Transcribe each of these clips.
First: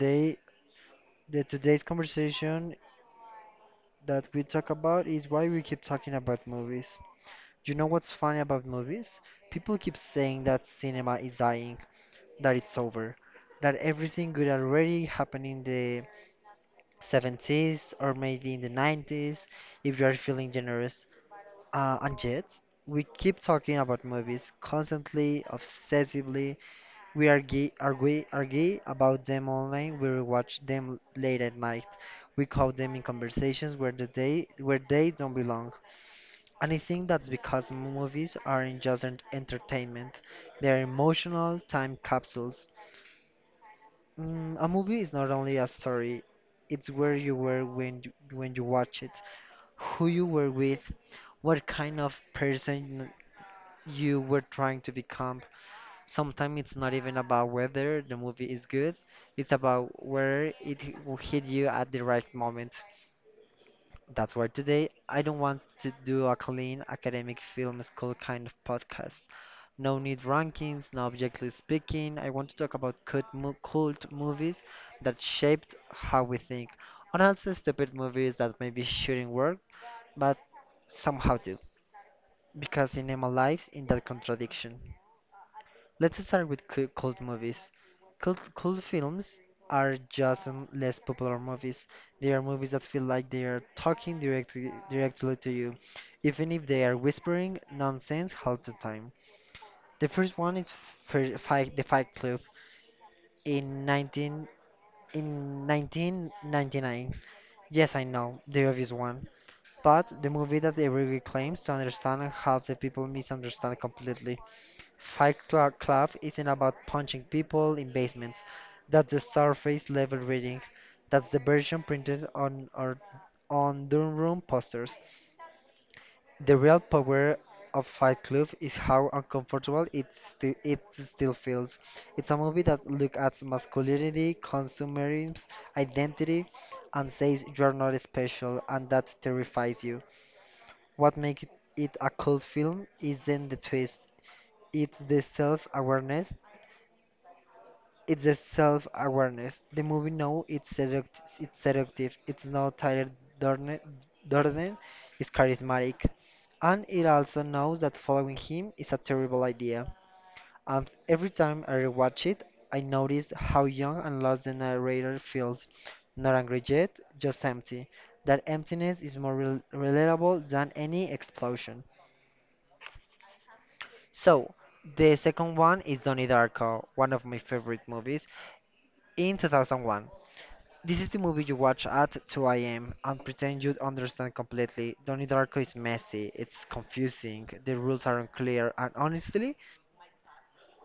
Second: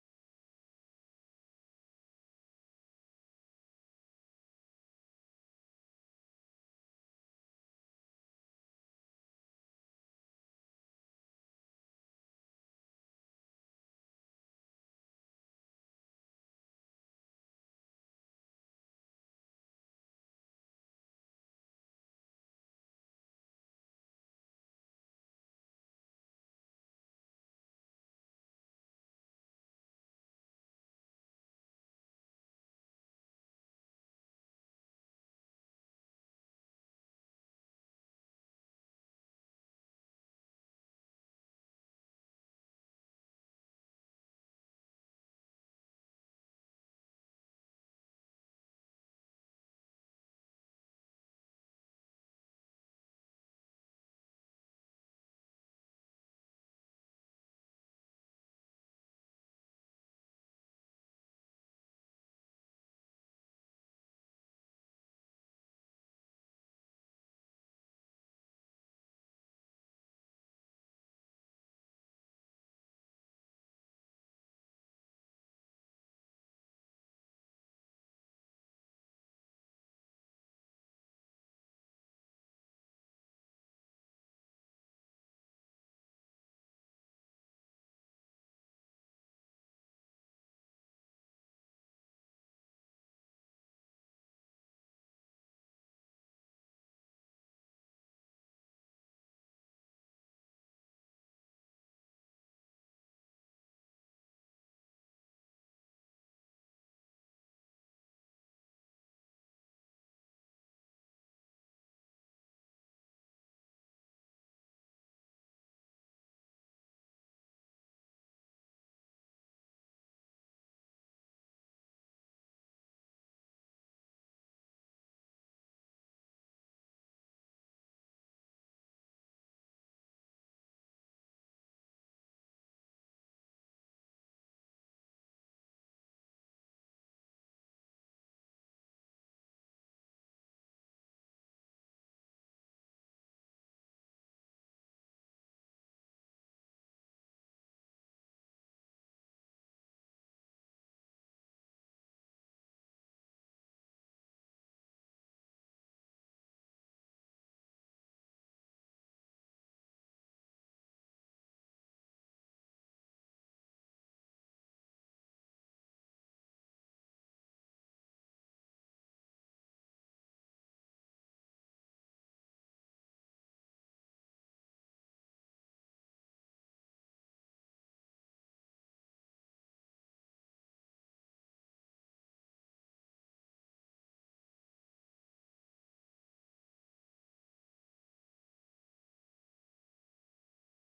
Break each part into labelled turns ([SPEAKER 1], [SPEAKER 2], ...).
[SPEAKER 1] Today, today's conversation that we talk about is why we keep talking about movies. You know what's funny about movies? People keep saying that cinema is dying, that it's over, that everything good already happened in the 70s or maybe in the 90s if you are feeling generous. And yet, we keep talking about movies constantly, obsessively. We are gay about them online. We will watch them late at night. We call them in conversations where the they where they don't belong. And I think that's because movies aren't just entertainment; they're emotional time capsules. A movie is not only a story; it's where you were when you watch it, who you were with, what kind of person you were trying to become. Sometimes it's not even about whether the movie is good, it's about where it will hit you at the right moment. That's why today I don't want to do a clean academic film school kind of podcast. No need rankings, no objectively speaking. I want to talk about cult movies that shaped how we think, and also stupid movies that maybe shouldn't work, but somehow do, because cinema lives in that contradiction. Let's start with cult movies. Cult films are just less popular movies. They are movies that feel like they are talking directly to you, even if they are whispering nonsense half the time. The first one is The Fight Club in 19 in 1999. Yes, I know, the obvious one, but the movie that everyone claims to understand and half the people misunderstand completely. Fight Club isn't about punching people in basements. That's the surface level reading. That's the version printed on our on dorm room posters. The real power of Fight Club is how uncomfortable it still feels. It's a movie that looks at masculinity, consumerism, identity, and says you are not special, and that terrifies you. What makes it a cult film isn't the twist. It's the self-awareness. The movie now it's seduct it's seductive. It's now Tyler Durden, Durden is charismatic, and it also knows that following him is a terrible idea. And every time I rewatch it, I notice how young and lost the narrator feels, not angry yet, just empty. That emptiness is more relatable than any explosion. So, the second one is Donnie Darko, one of my favorite movies in 2001. This is the movie you watch at 2 a.m. and pretend you understand completely. Donnie Darko is messy, it's confusing, the rules are unclear, and honestly,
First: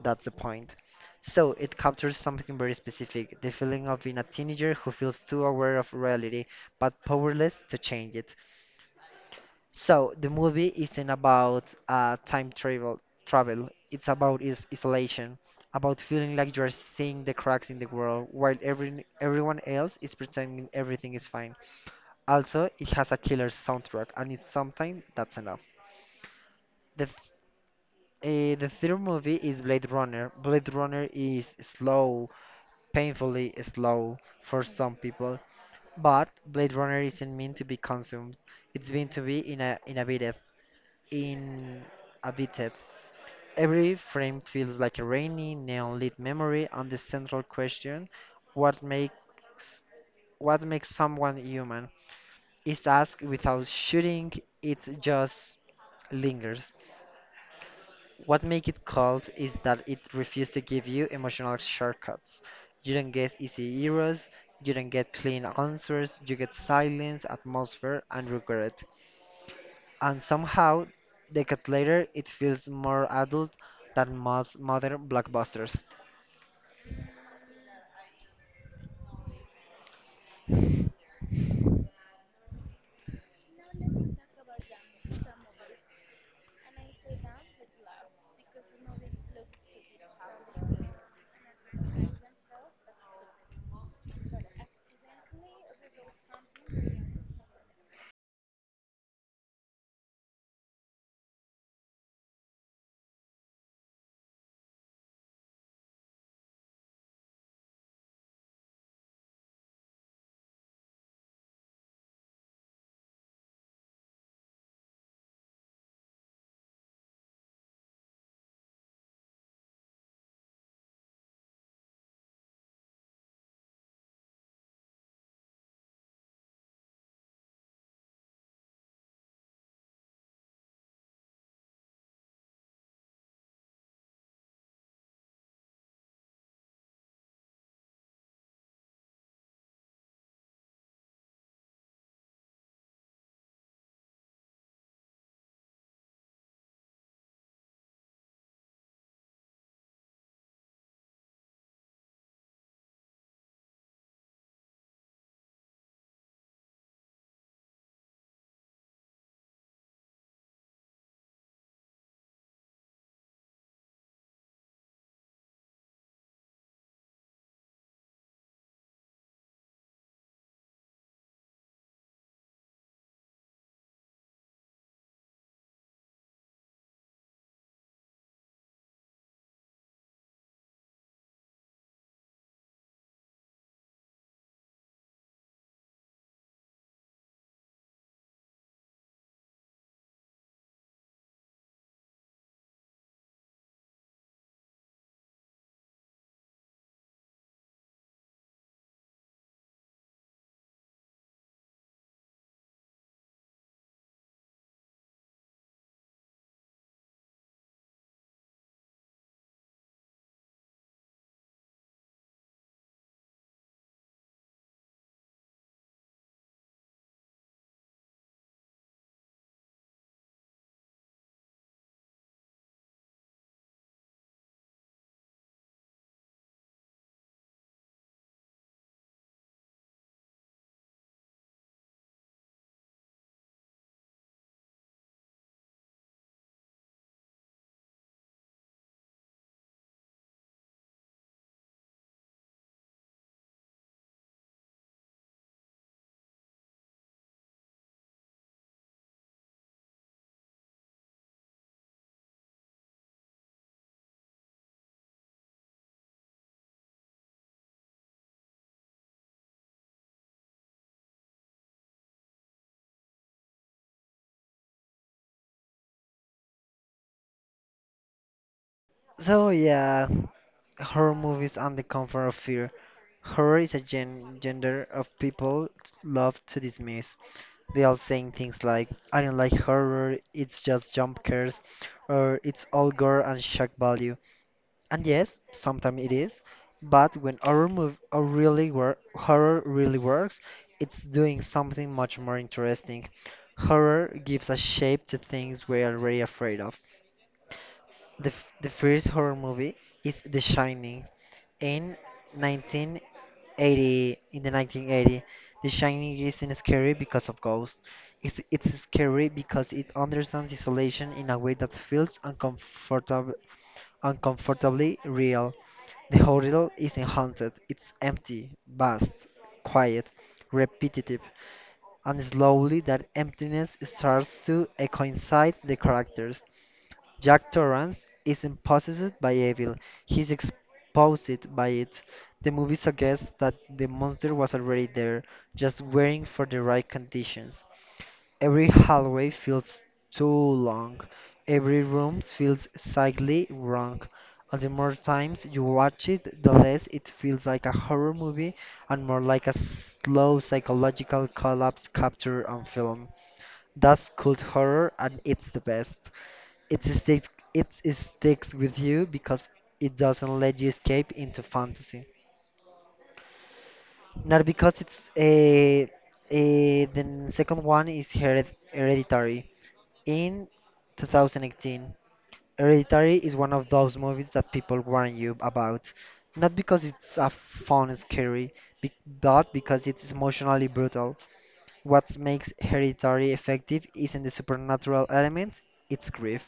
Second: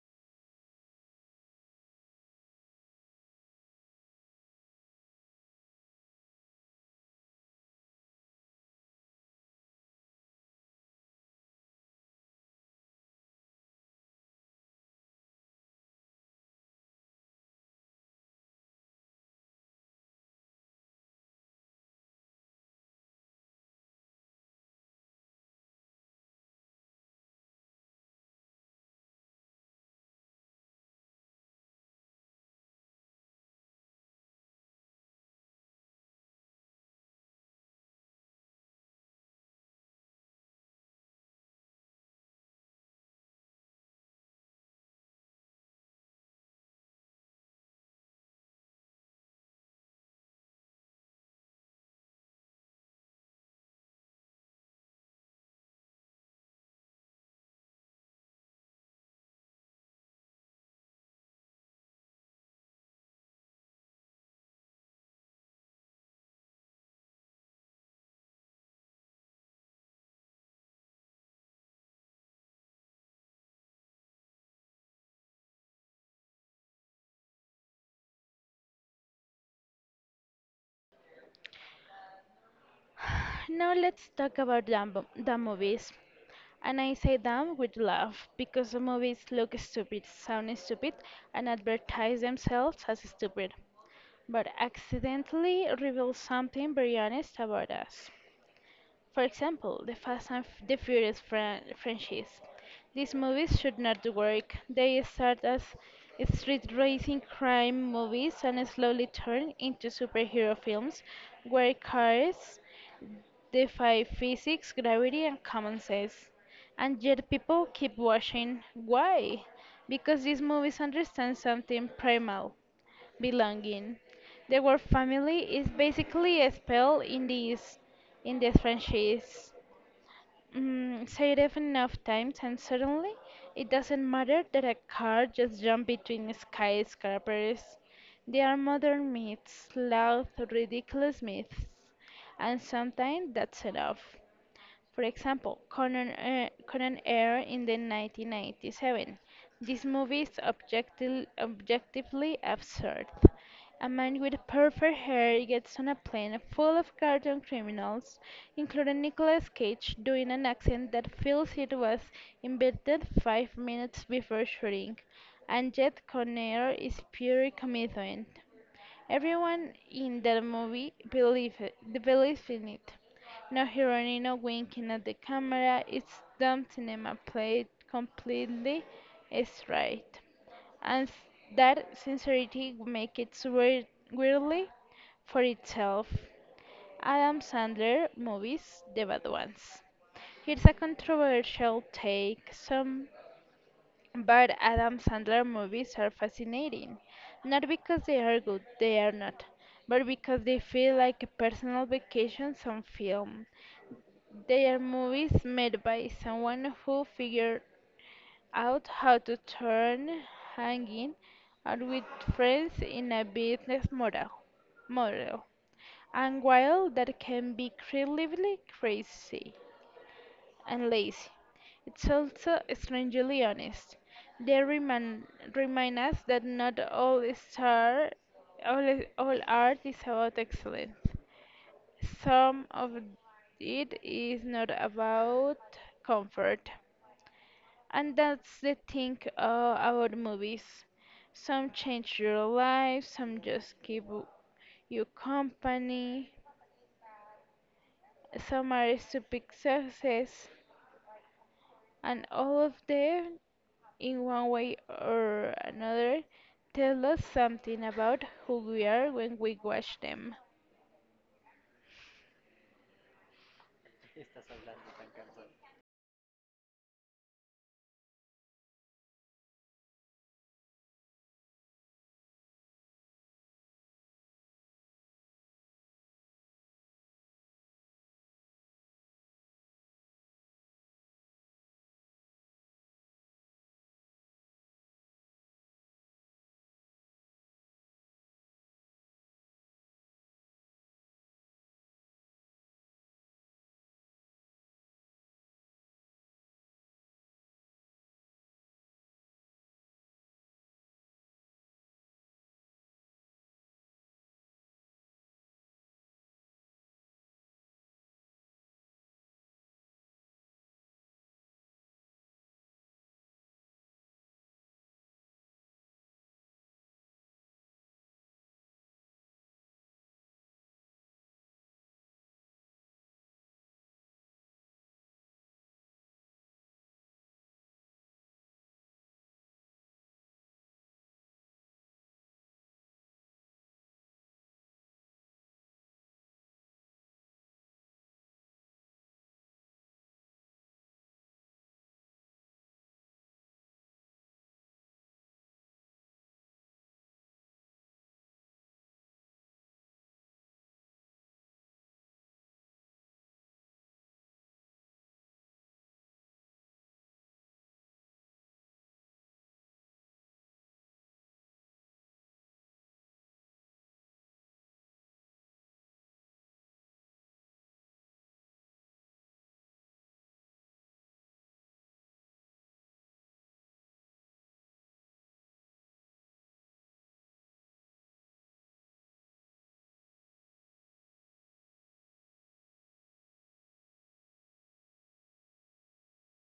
[SPEAKER 1] that's the point. So, it captures something very specific: the feeling of being a teenager who feels too aware of reality but powerless to change it. So, the movie isn't about travel, it's about is isolation, about feeling like you are seeing the cracks in the world while everyone else is pretending everything is fine. Also, it has a killer soundtrack, and it's sometimes that's enough. The th- the third movie is Blade Runner. Blade Runner is slow, painfully slow for some people, but Blade Runner isn't meant to be consumed. It's meant to be in a inhabited. Every frame feels like a rainy neon-lit memory, and the central question, what makes what makes someone human, is asked without shooting. It just lingers. What make it cold is that it refuses to give you emotional shortcuts. You don't get easy heroes, you don't get clean answers, you get silence, atmosphere, and regret. And somehow, decades later, it feels more adult than most modern blockbusters.
[SPEAKER 2] Now let's talk about dumb movies. And I say dumb with love because the movies look stupid, sound stupid, and advertise themselves as stupid, but accidentally reveal something very honest about us. For example, the Furious franchise. These movies should not work. They start as street racing crime movies and slowly turn into superhero films where cars they fight physics, gravity, and common sense. And yet people keep watching. Why? Because these movies understand something primal belonging. The word family is basically a spell in this franchise. Say it enough times, and suddenly it doesn't matter that a car just jumped between skyscrapers. They are modern myths, loud, ridiculous myths, and sometimes that's enough. For example, Conan Air in the 1997. This movie is objectively absurd. A man with perfect hair gets on a plane full of cartoon criminals, including Nicolas Cage doing an accent that feels it was invented 5 minutes before shooting, and yet Conair is pure commitment. Everyone in that movie believe it, Believes in it. No heroine, no winking at the camera, it's dumb cinema played completely straight. And s- that sincerity make it weird, weirdly for itself. Adam Sandler movies, the bad ones. Here's a controversial take. Some but Adam Sandler movies are fascinating, not because they are good, they are not, but because they feel like a personal vacation on film. They are movies made by someone who figured out how to turn hanging out with friends in a business model. And while that can be incredibly crazy, and lazy. It's also strangely honest. They remind, Remind us that not star, all art is about excellence. Some of it is not about comfort. And that's the thing about movies. Some change your life, some just keep you company, some are stupid success, and all of them in one way or another, tell us something about who we are when we watch them.
[SPEAKER 1] So yeah, horror movies and the comfort of fear. Horror is a gender of people love to dismiss. They all saying things like, I don't like horror, it's just jump scares, or it's all gore and shock value. And yes, sometimes it is, but when horror really works, it's doing something much more interesting. Horror gives a shape to things we're already afraid of. The first horror movie is The Shining in 1980. In the 1980, The Shining isn't scary because of ghosts. It's scary because it understands isolation in a way that feels uncomfortably real. The hotel isn't haunted. It's empty, vast, quiet, repetitive, and slowly that emptiness starts to coincide the characters. Jack Torrance isn't possessed by evil, he's exposed by it. The movie suggests that the monster was already there, just waiting for the right conditions. Every hallway feels too long, every room feels slightly wrong. And the more times you watch it, the less it feels like a horror movie and more like a slow psychological collapse captured on film. That's cult horror and it's the best. It sticks it sticks with you because it doesn't let you escape into fantasy. Not because it's a the second one is Hereditary. In 2018, Hereditary is one of those movies that people warn you about, not because it's a fun and scary, be- but because it's emotionally brutal. What makes Hereditary effective isn't the supernatural elements, it's grief.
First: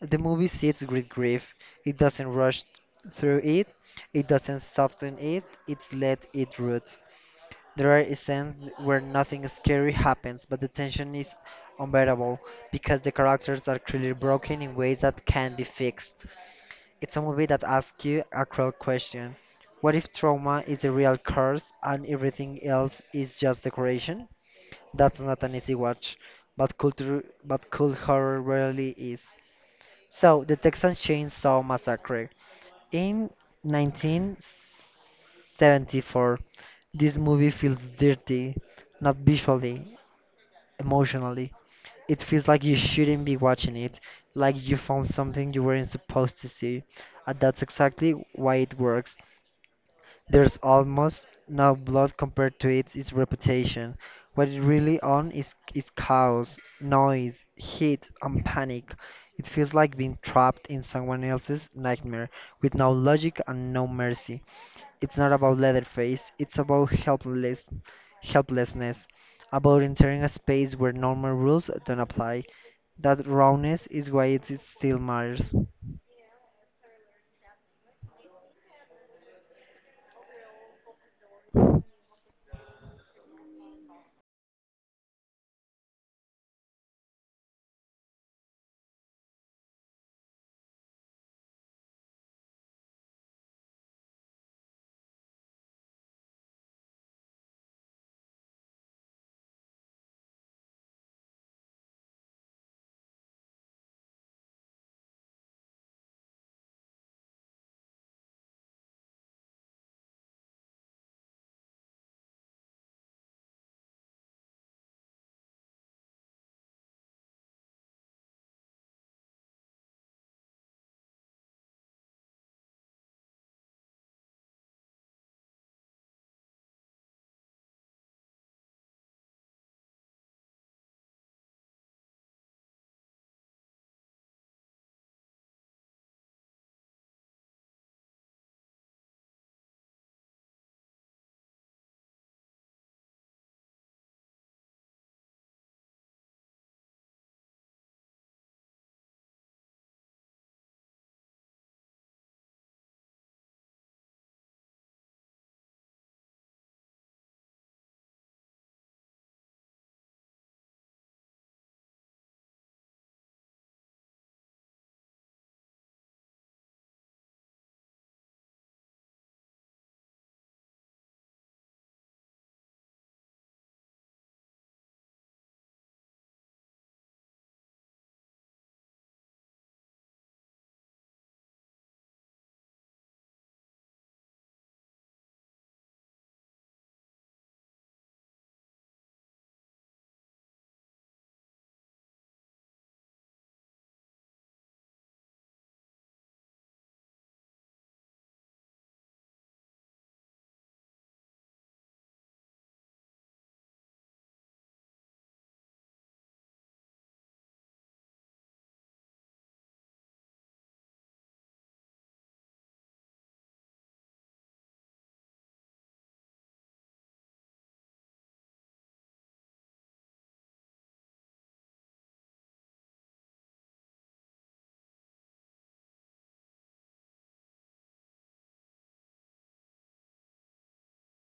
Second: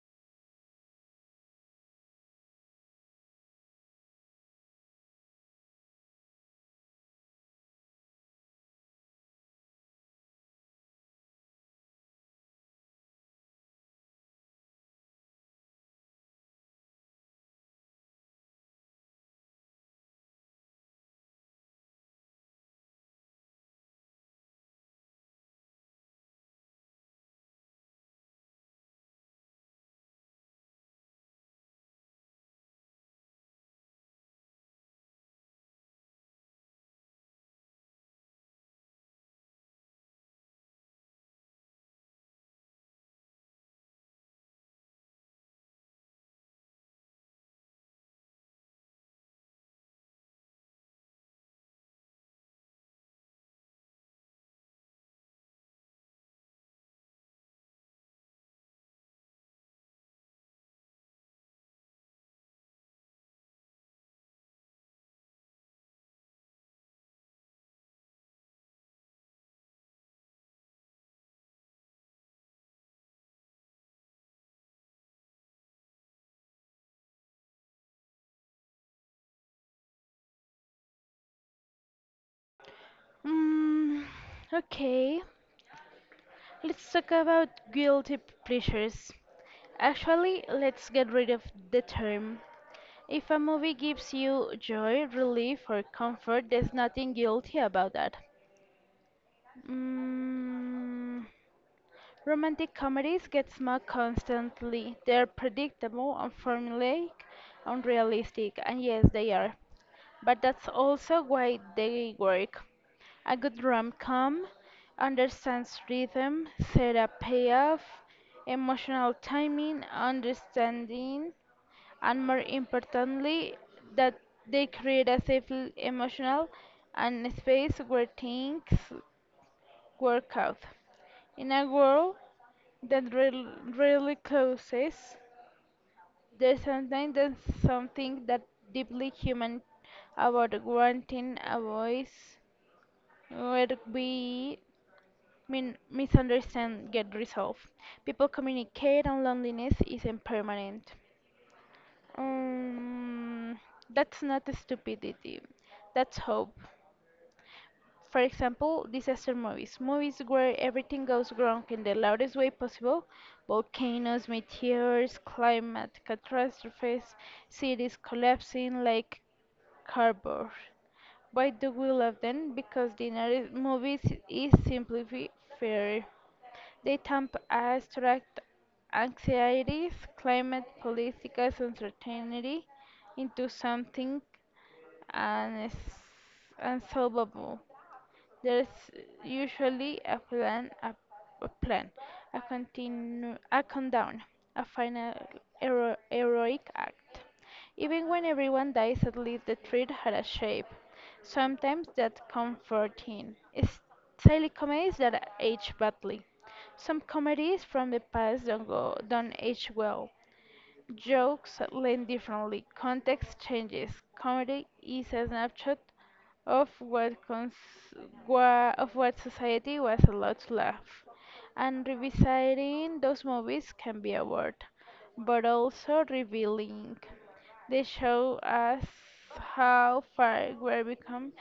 [SPEAKER 1] The movie sits with grief. It doesn't rush through it. It doesn't soften it. It's let it root. There are scenes where nothing scary happens, but the tension is unbearable because the characters are clearly broken in ways that can be fixed. It's a movie that asks you a cruel question. What if trauma is the real curse and everything else is just decoration? That's not an easy watch, but cool horror really is. So, the Texas Chainsaw Massacre. In 1974, this movie feels dirty, not visually, emotionally. It feels like you shouldn't be watching it, like you found something you weren't supposed to see. And that's exactly why it works. There's almost no blood compared to its reputation. What it really on is chaos, noise, heat, and panic. It feels like being trapped in someone else's nightmare with no logic and no mercy. It's not about Leatherface, it's about helplessness, about entering a space where normal rules don't apply. That rawness is why it is still matters.
[SPEAKER 2] Mm, okay, let's talk about guilty pleasures. Actually, let's get rid of the term. If a movie gives you joy, relief, or comfort, there's nothing guilty about that. Mm, Romantic comedies get smug constantly. They're predictable, unformulaic, unrealistic, and yes, they are. But that's also why they work. A good rom-com understands rhythm, setup, payoff, emotional timing, understanding, and more importantly, that they create a emotional and space where things work out. In a world that really closes there's something that deeply human about granting a voice where we misunderstand get resolved. People communicate and loneliness isn't permanent. Um, that's not stupidity. That's hope. For example, disaster movies, movies where everything goes wrong in the loudest way possible volcanoes, meteors, climate catastrophes, cities collapsing like cardboard. Why do we love them? Because the narrative movies is simply fair. They tamp abstract anxieties, climate, political uncertainty into something uns- unsolvable. There's usually a plan, a countdown, a final heroic act. Even when everyone dies, at least the treat had a shape. Sometimes that's comforting. It's silly comedies that age badly. Some comedies from the past don't age well. Jokes land differently. Context changes. Comedy is a snapshot of what cons wha of what society was allowed to laugh, and revisiting those movies can be a word, but also revealing. They show us how far we've become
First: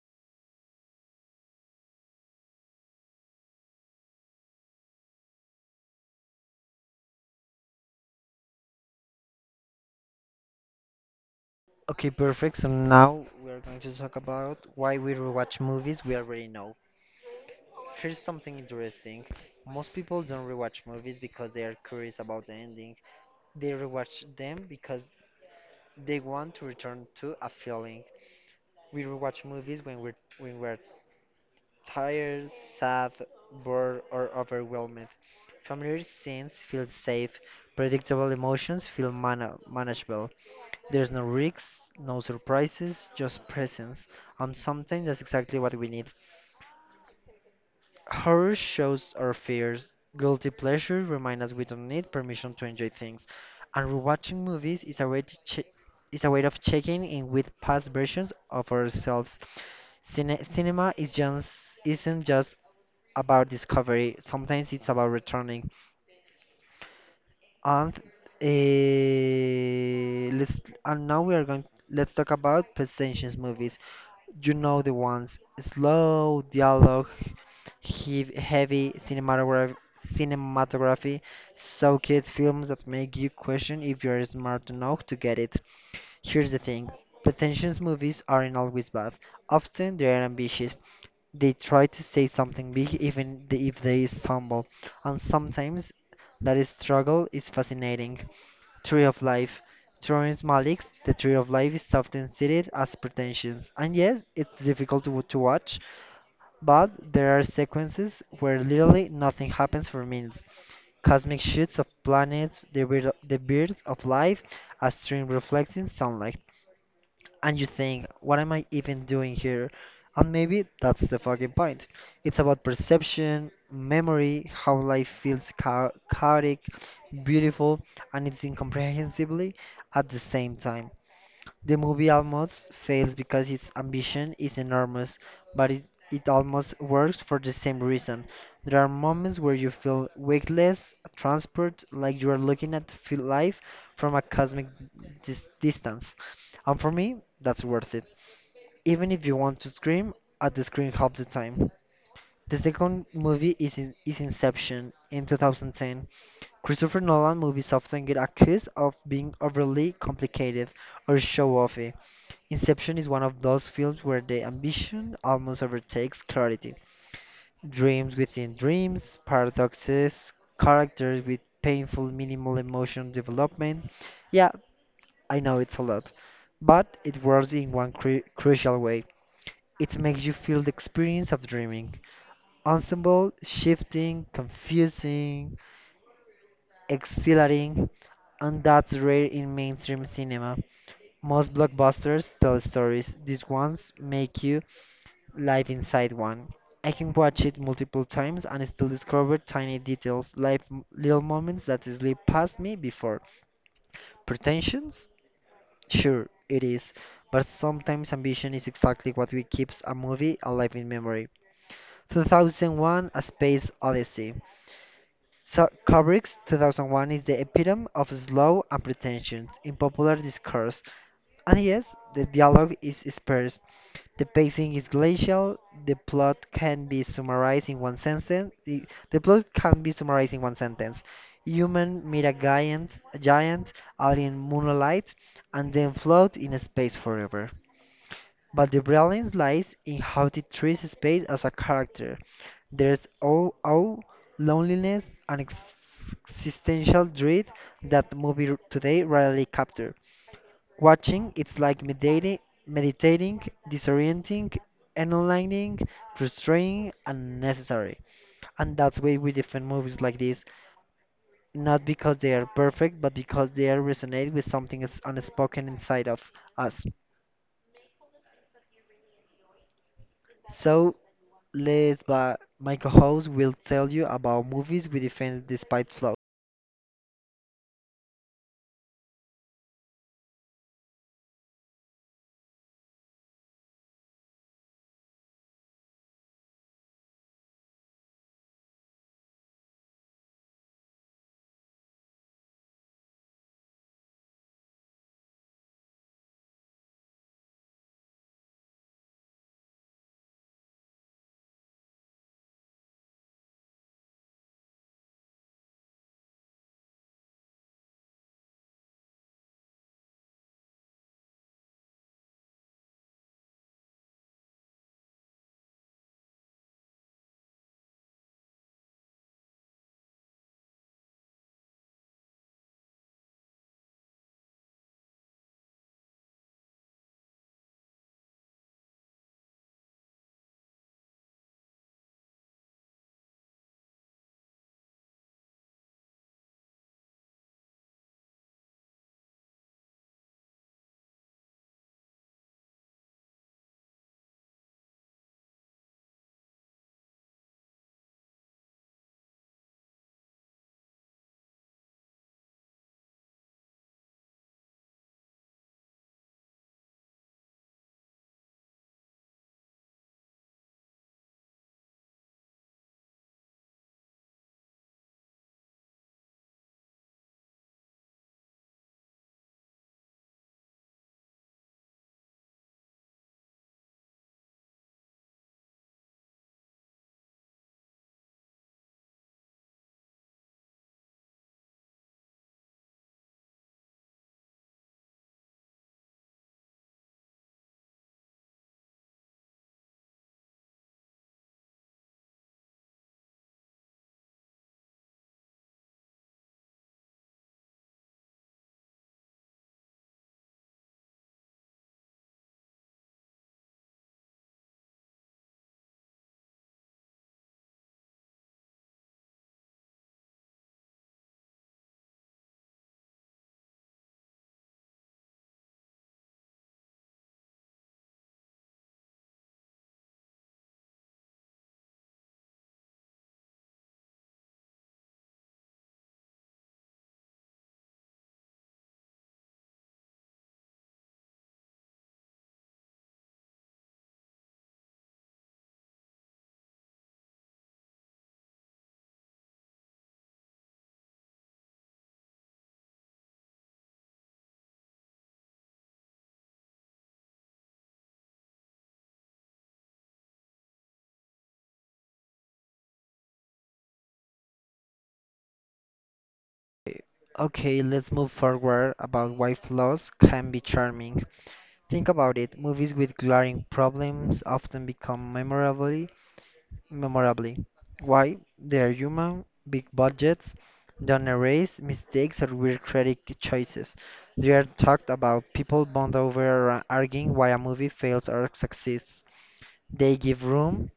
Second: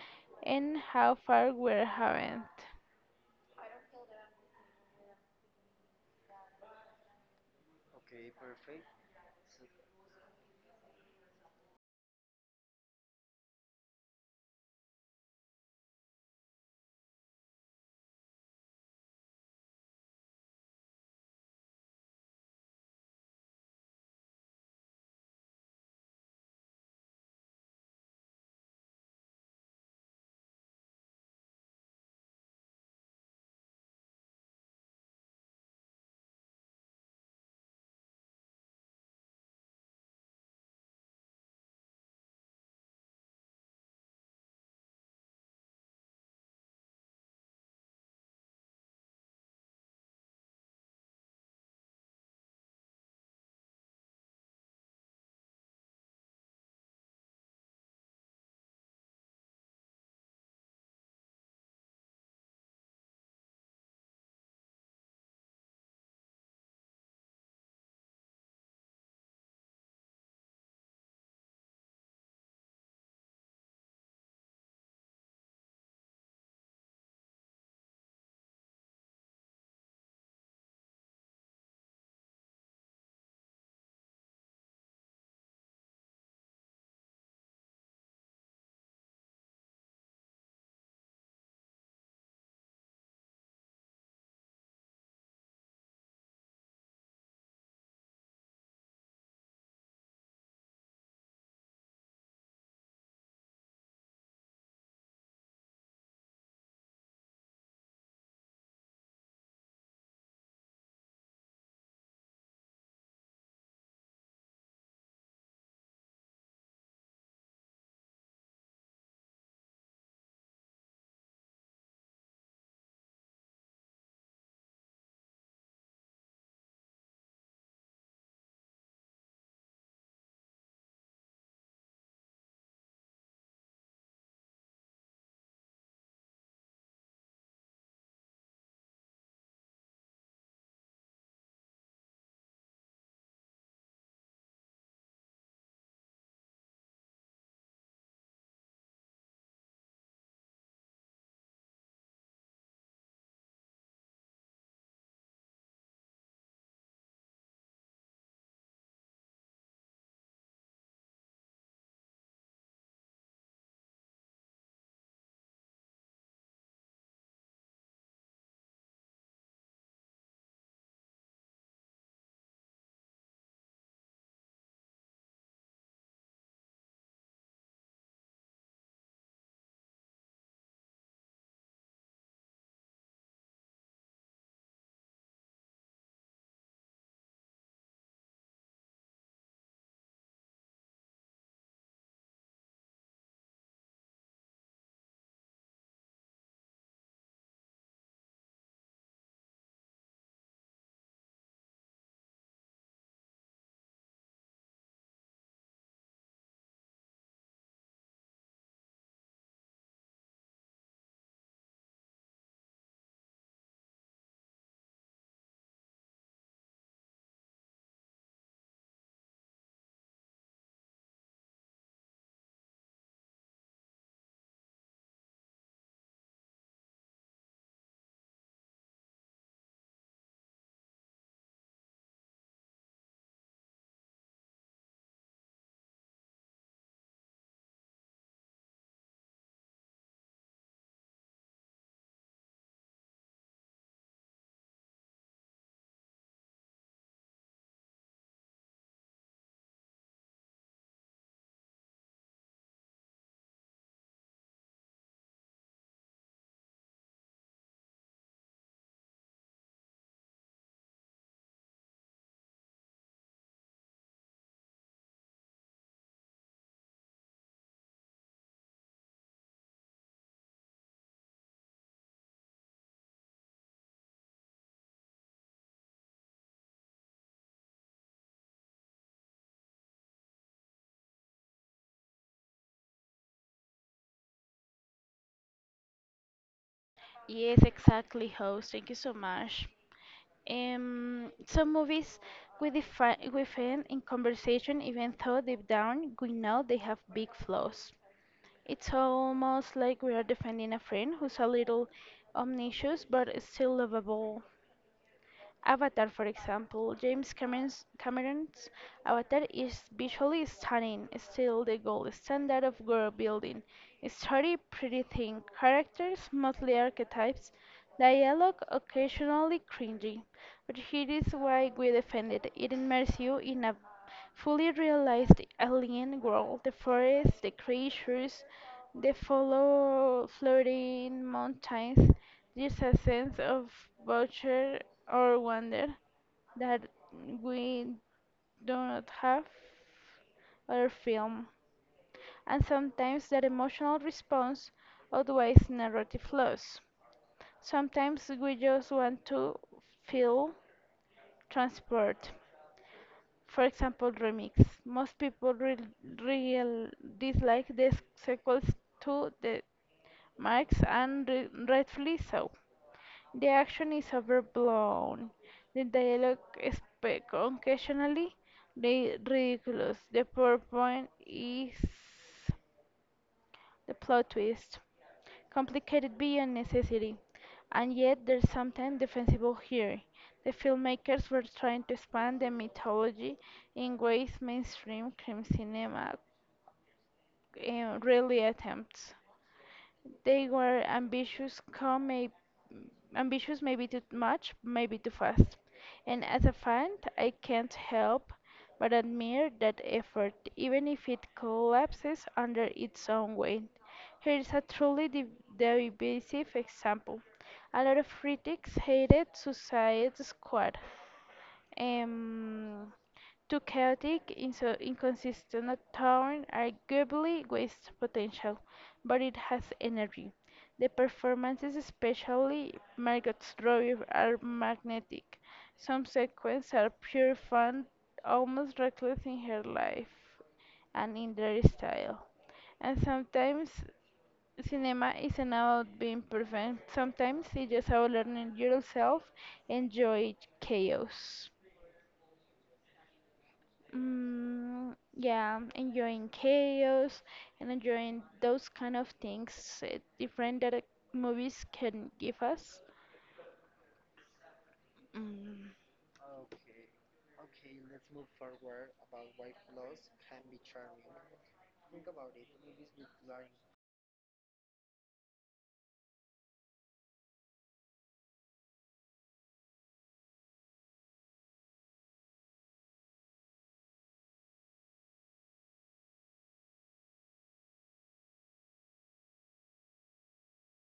[SPEAKER 2] and how far we haven't.
[SPEAKER 1] Okay, perfect. So now we are going to talk about why we rewatch movies we already know. Here's something interesting. Most people don't rewatch movies because they are curious about the ending. They rewatch them because they want to return to a feeling. We rewatch movies when we're tired, sad, bored, or overwhelmed. Familiar scenes feel safe, predictable emotions feel manageable. There's no risks, no surprises, just presence. And sometimes that's exactly what we need. Horror shows our fears. Guilty pleasure remind us we don't need permission to enjoy things. And rewatching movies is a way to che- is a way of checking in with past versions of ourselves. Cine- cinema is just isn't just about discovery. Sometimes it's about returning. And let's and now we are going. Let's talk about Pet Sentience movies. You know the ones. Slow dialogue, heavy cinematography, so-called films that make you question if you're smart enough to get it. Here's the thing. Pretentious movies aren't always bad. Often they are ambitious. They try to say something big if they stumble. And sometimes that struggle is fascinating. Tree of Life. Terrence Malick's The Tree of Life is often cited as pretentious, and yes, it's difficult to watch, but there are sequences where literally nothing happens for minutes. Cosmic shoots of planets, the birth of life, a stream reflecting sunlight, and you think, what am I even doing here? And maybe that's the fucking point. It's about perception, memory, how life feels chaotic, beautiful, and it's incomprehensibly at the same time. The movie almost fails because its ambition is enormous, but it almost works for the same reason. There are moments where you feel weightless, transport, like you are looking at life from a cosmic distance. And for me, that's worth it. Even if you want to scream at the screen half the time. The second movie is Inception in 2010. Christopher Nolan movies often get accused of being overly complicated or show-offy. Inception is one of those films where the ambition almost overtakes clarity. Dreams within dreams, paradoxes, characters with painful minimal emotion development. Yeah, I know it's a lot, but it works in one crucial way. It makes you feel the experience of dreaming. Ensemble, shifting, confusing, exhilarating, and that's rare in mainstream cinema. Most blockbusters tell stories, these ones make you live inside one. I can watch it multiple times and still discover tiny details, life, little moments that slip past me before. Pretensions? Sure, it is, but sometimes ambition is exactly what we keeps a movie alive in memory. 2001: A Space Odyssey. So Kubrick's 2001 is the epitome of slow and pretension in popular discourse. And yes, the dialogue is sparse, the pacing is glacial, the plot can be summarized in one sentence. The plot can be summarized in one sentence. Human meet a giant alien moonlight, and then float in space forever. But the brilliance lies in how it treats space as a character. There's all loneliness and existential dread that movie today rarely capture. Watching, it's like meditating, disorienting, enlightening, frustrating, and necessary. And that's why we defend movies like this, not because they are perfect, but because they are resonate with something that's unspoken inside of us. So Let's but my co-host will tell you about movies we defend despite flaws.
[SPEAKER 2] Yes, exactly, host. Thank you so much. Some movies we define we find in conversation, even though deep down we know they have big flaws. It's almost like we are defending a friend who's a little omniscient but still lovable. Avatar, for example, Cameron's Avatar is visually stunning, still the gold standard of world building. Story pretty thin, characters mostly archetypes, dialogue occasionally cringy. But here is why we defend it. It immerses you in a fully realize the alien world, the forest, the creatures, the follow floating mountains, there's a sense of voucher or wonder that we do not have other film, and sometimes that emotional response outweighs narrative flaws. Sometimes we just want to feel transport. For example, remix. Most people re real dislike the sequels to the Marx and re rightfully so. The action is overblown. The dialogue is occasionally ridiculous. The PowerPoint is the plot twist. Complicated beyond necessity. And yet there's something defensible here. The filmmakers were trying to expand the mythology in ways mainstream crime cinema rarely attempts. They were ambitious maybe too much, maybe too fast. And as a fan, I can't help but admire that effort, even if it collapses under its own weight. Here is a truly divisive example. A lot of critics hated Suicide Squad, um, two chaotic, inso inconsistent turn arguably wastes potential, but it has energy. The performances, especially Margot's Robbie, are magnetic. Some sequences are pure fun, almost reckless in her life and in their style. And sometimes cinema isn't about being perfect. Sometimes it's just about learning yourself, enjoy chaos. Yeah, enjoying chaos and enjoying those kind of things different that movies can give us. Mm,
[SPEAKER 1] Okay, let's move forward about why flaws can be charming. Think about it. Movies with glaring problems often become memorably. Why? They are human, big budgets, don't erase mistakes or weird creative choices. They are talked about people bond over arguing why a movie fails or succeeds. They give room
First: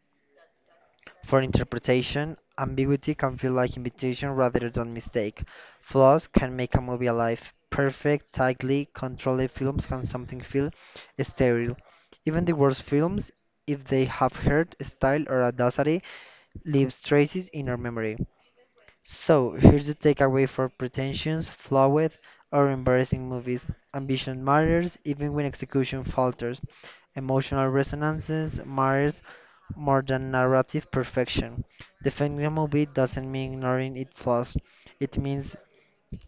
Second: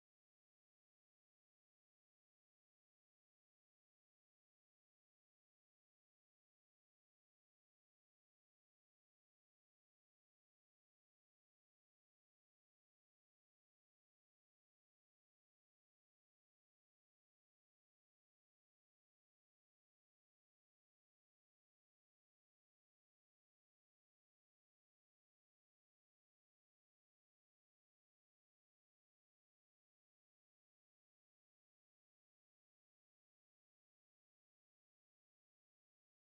[SPEAKER 1] for interpretation, ambiguity can feel like invitation rather than mistake. Flaws can make a movie alive. Perfect, tightly controlled films can something feel sterile. Even the worst films, if they have heart, style, or audacity, leaves traces in our memory. So, here's the takeaway for pretentious, flawed, or embarrassing movies. Ambition matters even when execution falters. Emotional resonances matters more than narrative perfection. Defending a movie doesn't mean ignoring its flaws. It means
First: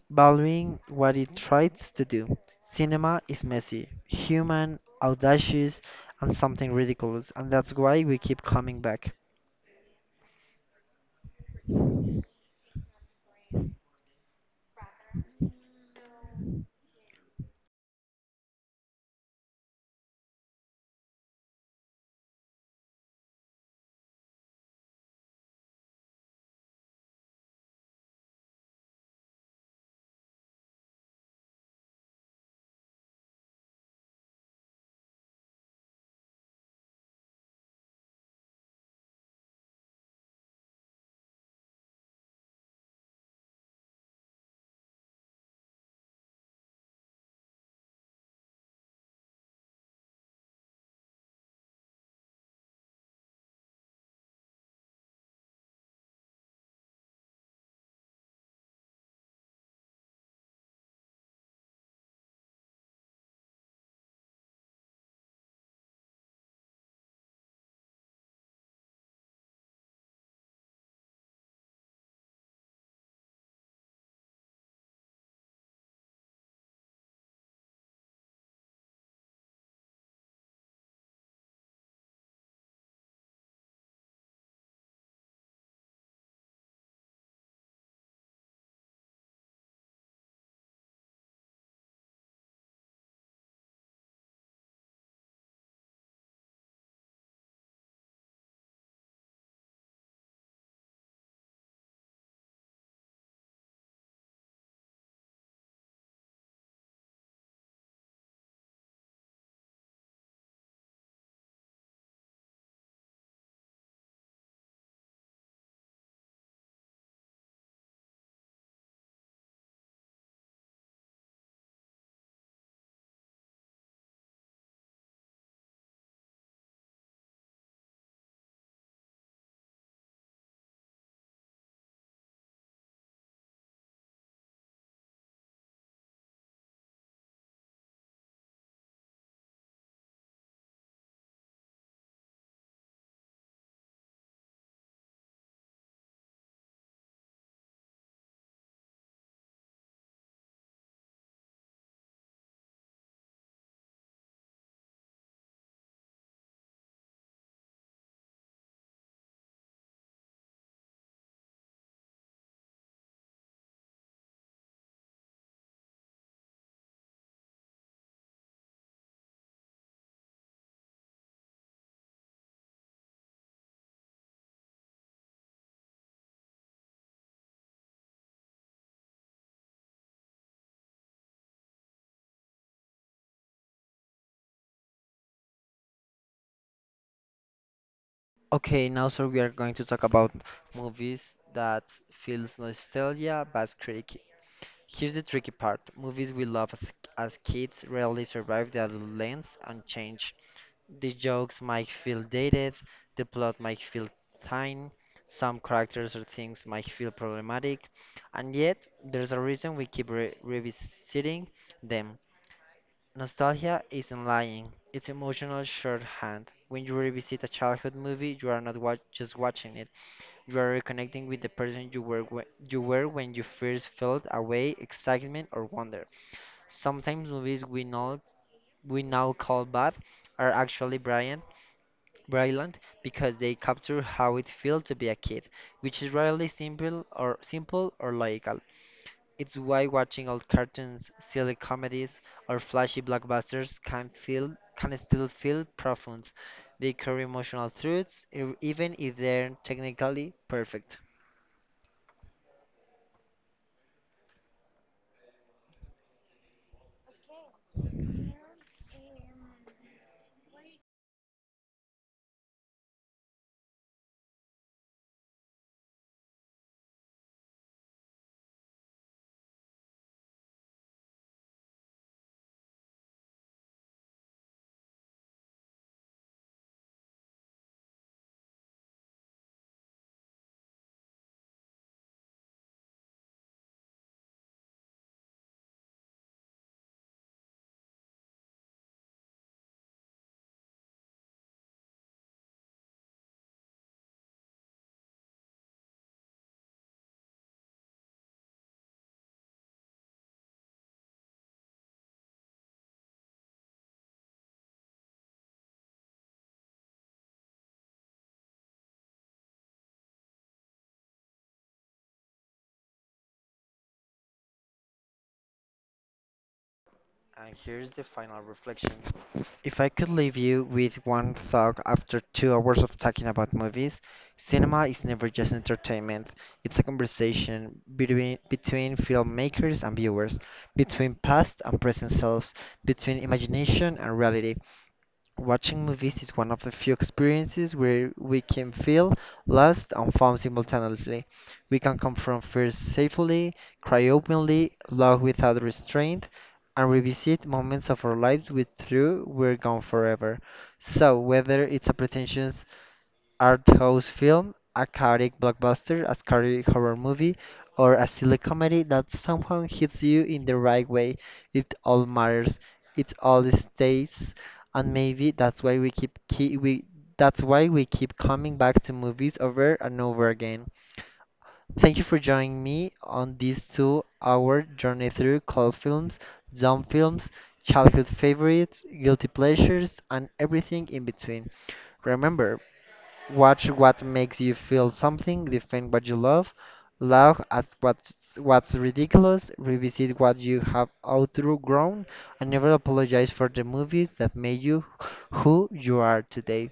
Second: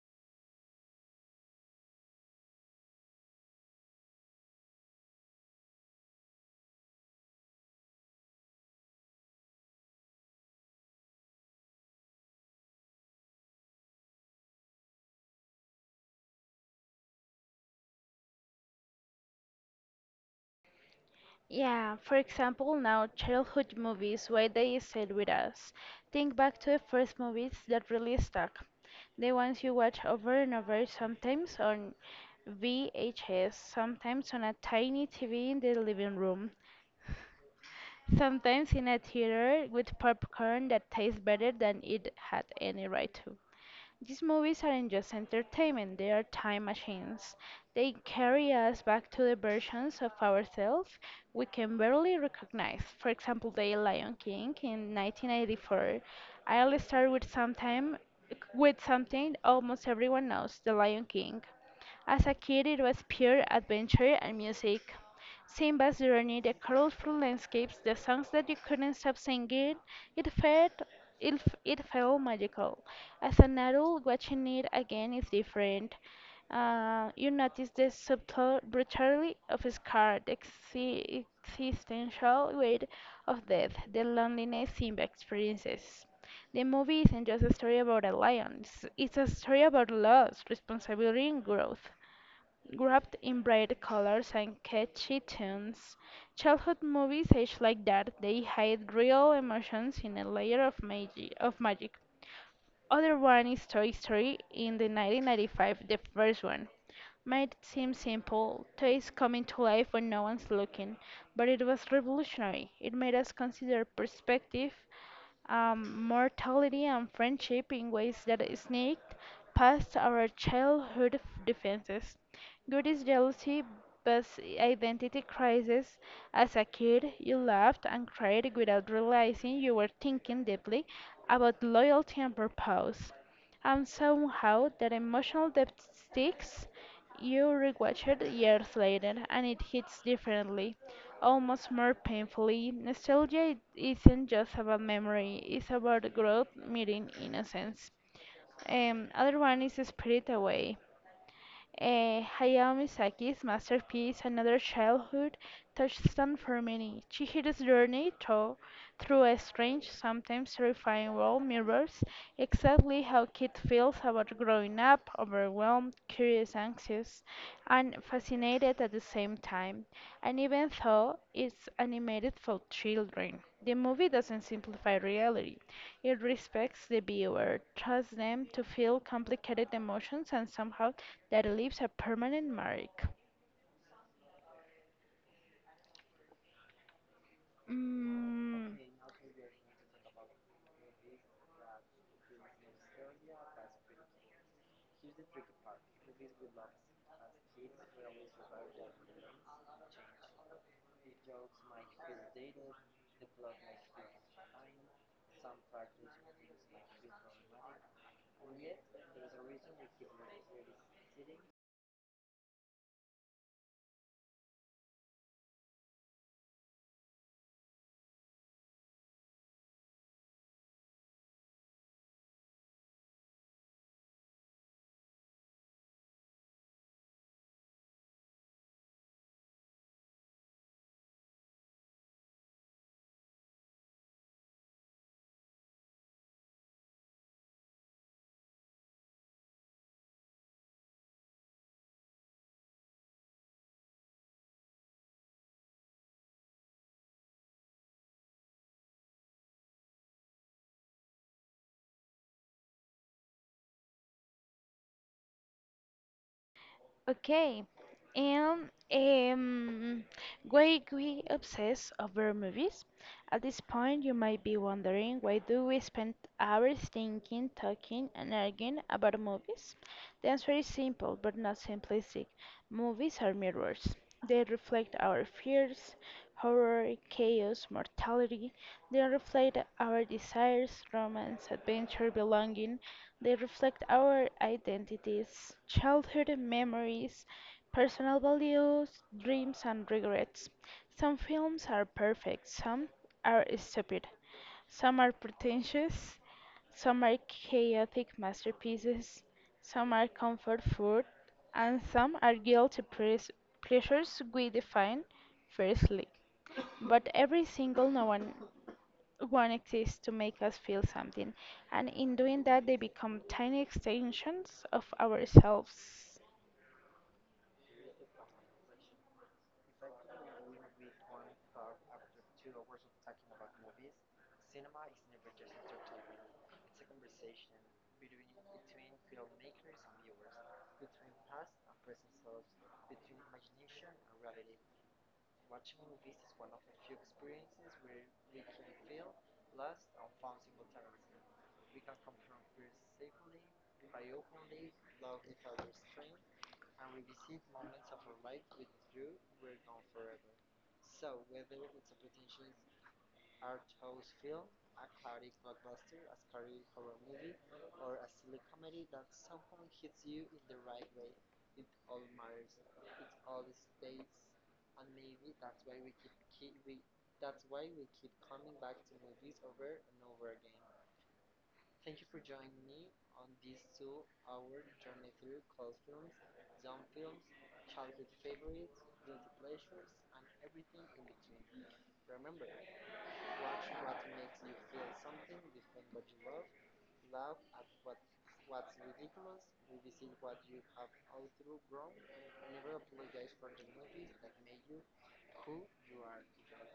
[SPEAKER 1] valuing what it tries to do. Cinema is messy, human, audacious, and something ridiculous, and that's why we keep coming back.
[SPEAKER 2] yeah, for example, now childhood movies, why they stayed with us. Think back to the first movies that really stuck. The ones you watch over and over, sometimes on VHS, sometimes on a tiny TV in the living room, sometimes in a theater with popcorn that tastes better than it had any right to. These movies aren't just entertainment, they are time machines. They carry us back to the versions of ourselves we can barely recognize. For example, The Lion King in 1984. I'll start with something almost everyone knows, The Lion King. As a kid, it was pure adventure and music. Simba's journey, the colorful landscapes, the songs that you couldn't stop singing, it felt it felt magical. As an adult, watching it again is different. You notice the subtle brutality of his scar, the existential weight of death, the loneliness Simba experiences. The movie isn't just a story about a lion, it's a story about loss, responsibility, and growth. Wrapped in bright colors and catchy tunes, childhood movies age like that. They hide real emotions in a layer of magic. Other one is Toy Story in the 1995, the first one. Made seem simple, toys coming to life when no one's looking, but it was revolutionary. It made us consider perspective, mortality and friendship in ways that sneaked past our defenses. Good is jealousy, but identity crisis. As a kid, you laughed and cried without realizing you were thinking deeply about loyalty and purpose. And somehow, that emotional depth sticks. You rewatch it years later, and it hits differently. Almost more painfully, nostalgia isn't just about memory, it's about growth meeting innocence. Other one is spirit away. Hayao Miyazaki's masterpiece, another childhood, touchstone for many. Through a strange, sometimes terrifying world mirrors exactly how kid feels about growing up, overwhelmed, curious, anxious, and fascinated at the same time. And even though it's animated for children, the movie doesn't simplify reality. It respects the viewer, trusts them to feel complicated emotions and somehow that leaves a permanent mark. Mm,
[SPEAKER 1] Okay, now so we are going to talk about movies that feels nostalgia but tricky. Here's the tricky part. Movies we love as kids rarely survive the adolescence and change. The jokes might feel dated, the plot might feel thin, some characters or things might feel problematic, and yet there's a reason we keep re revisiting them. Nostalgia isn't lying, it's emotional shorthand. When you revisit a childhood movie, you are not wa- just watching it, you are reconnecting with the person you were, you were when you first felt away, excitement, or wonder. Sometimes movies we, know, we now call bad are actually brilliant because they capture how it feels to be a kid, which is rarely simple or logical. It's why watching old cartoons, silly comedies, or flashy blockbusters can still feel profound. They carry emotional truths, even if they're technically perfect.
[SPEAKER 2] Okay. And um, why we obsess over movies? At this point, you might be wondering why do we spend hours thinking, talking, and arguing about movies? The answer is simple, but not simplistic. Movies are mirrors. They reflect our fears, horror, chaos, mortality. They reflect our desires, romance, adventure, belonging. They reflect our identities, childhood memories, personal values, dreams, and regrets. Some films are perfect, some are stupid, some are pretentious, some are chaotic masterpieces, some are comfort food, and some are guilty pleasures we define fiercely. But every single no one one exists to make us feel something. And in doing that, they become tiny extensions of ourselves.
[SPEAKER 1] And here's the final reflection. If I could leave you with one thought after 2 hours of talking about movies, cinema is never just entertainment. It's a conversation between filmmakers and viewers, between past and present selves, between imagination and reality. Watching movies is one of the few experiences where we can feel lost and found simultaneously. We can confront fears safely, cry openly, love without restraint, and revisit moments of our lives with through we're gone forever. So whether it's a pretentious art house film, a chaotic blockbuster, a scary horror movie, or a silly comedy that somehow hits you in the right way. It all matters. It all stays, and maybe that's why we keep key we that's why we keep coming back to movies over and over again. Thank you for joining me on this two-hour journey through cult films, dumb films, childhood favorites, guilty pleasures, and everything in between. Remember, watch what makes you feel something, defend what you love, laugh at what's ridiculous, revisit what you have outgrown, and never apologize for the movies that made you who you are today.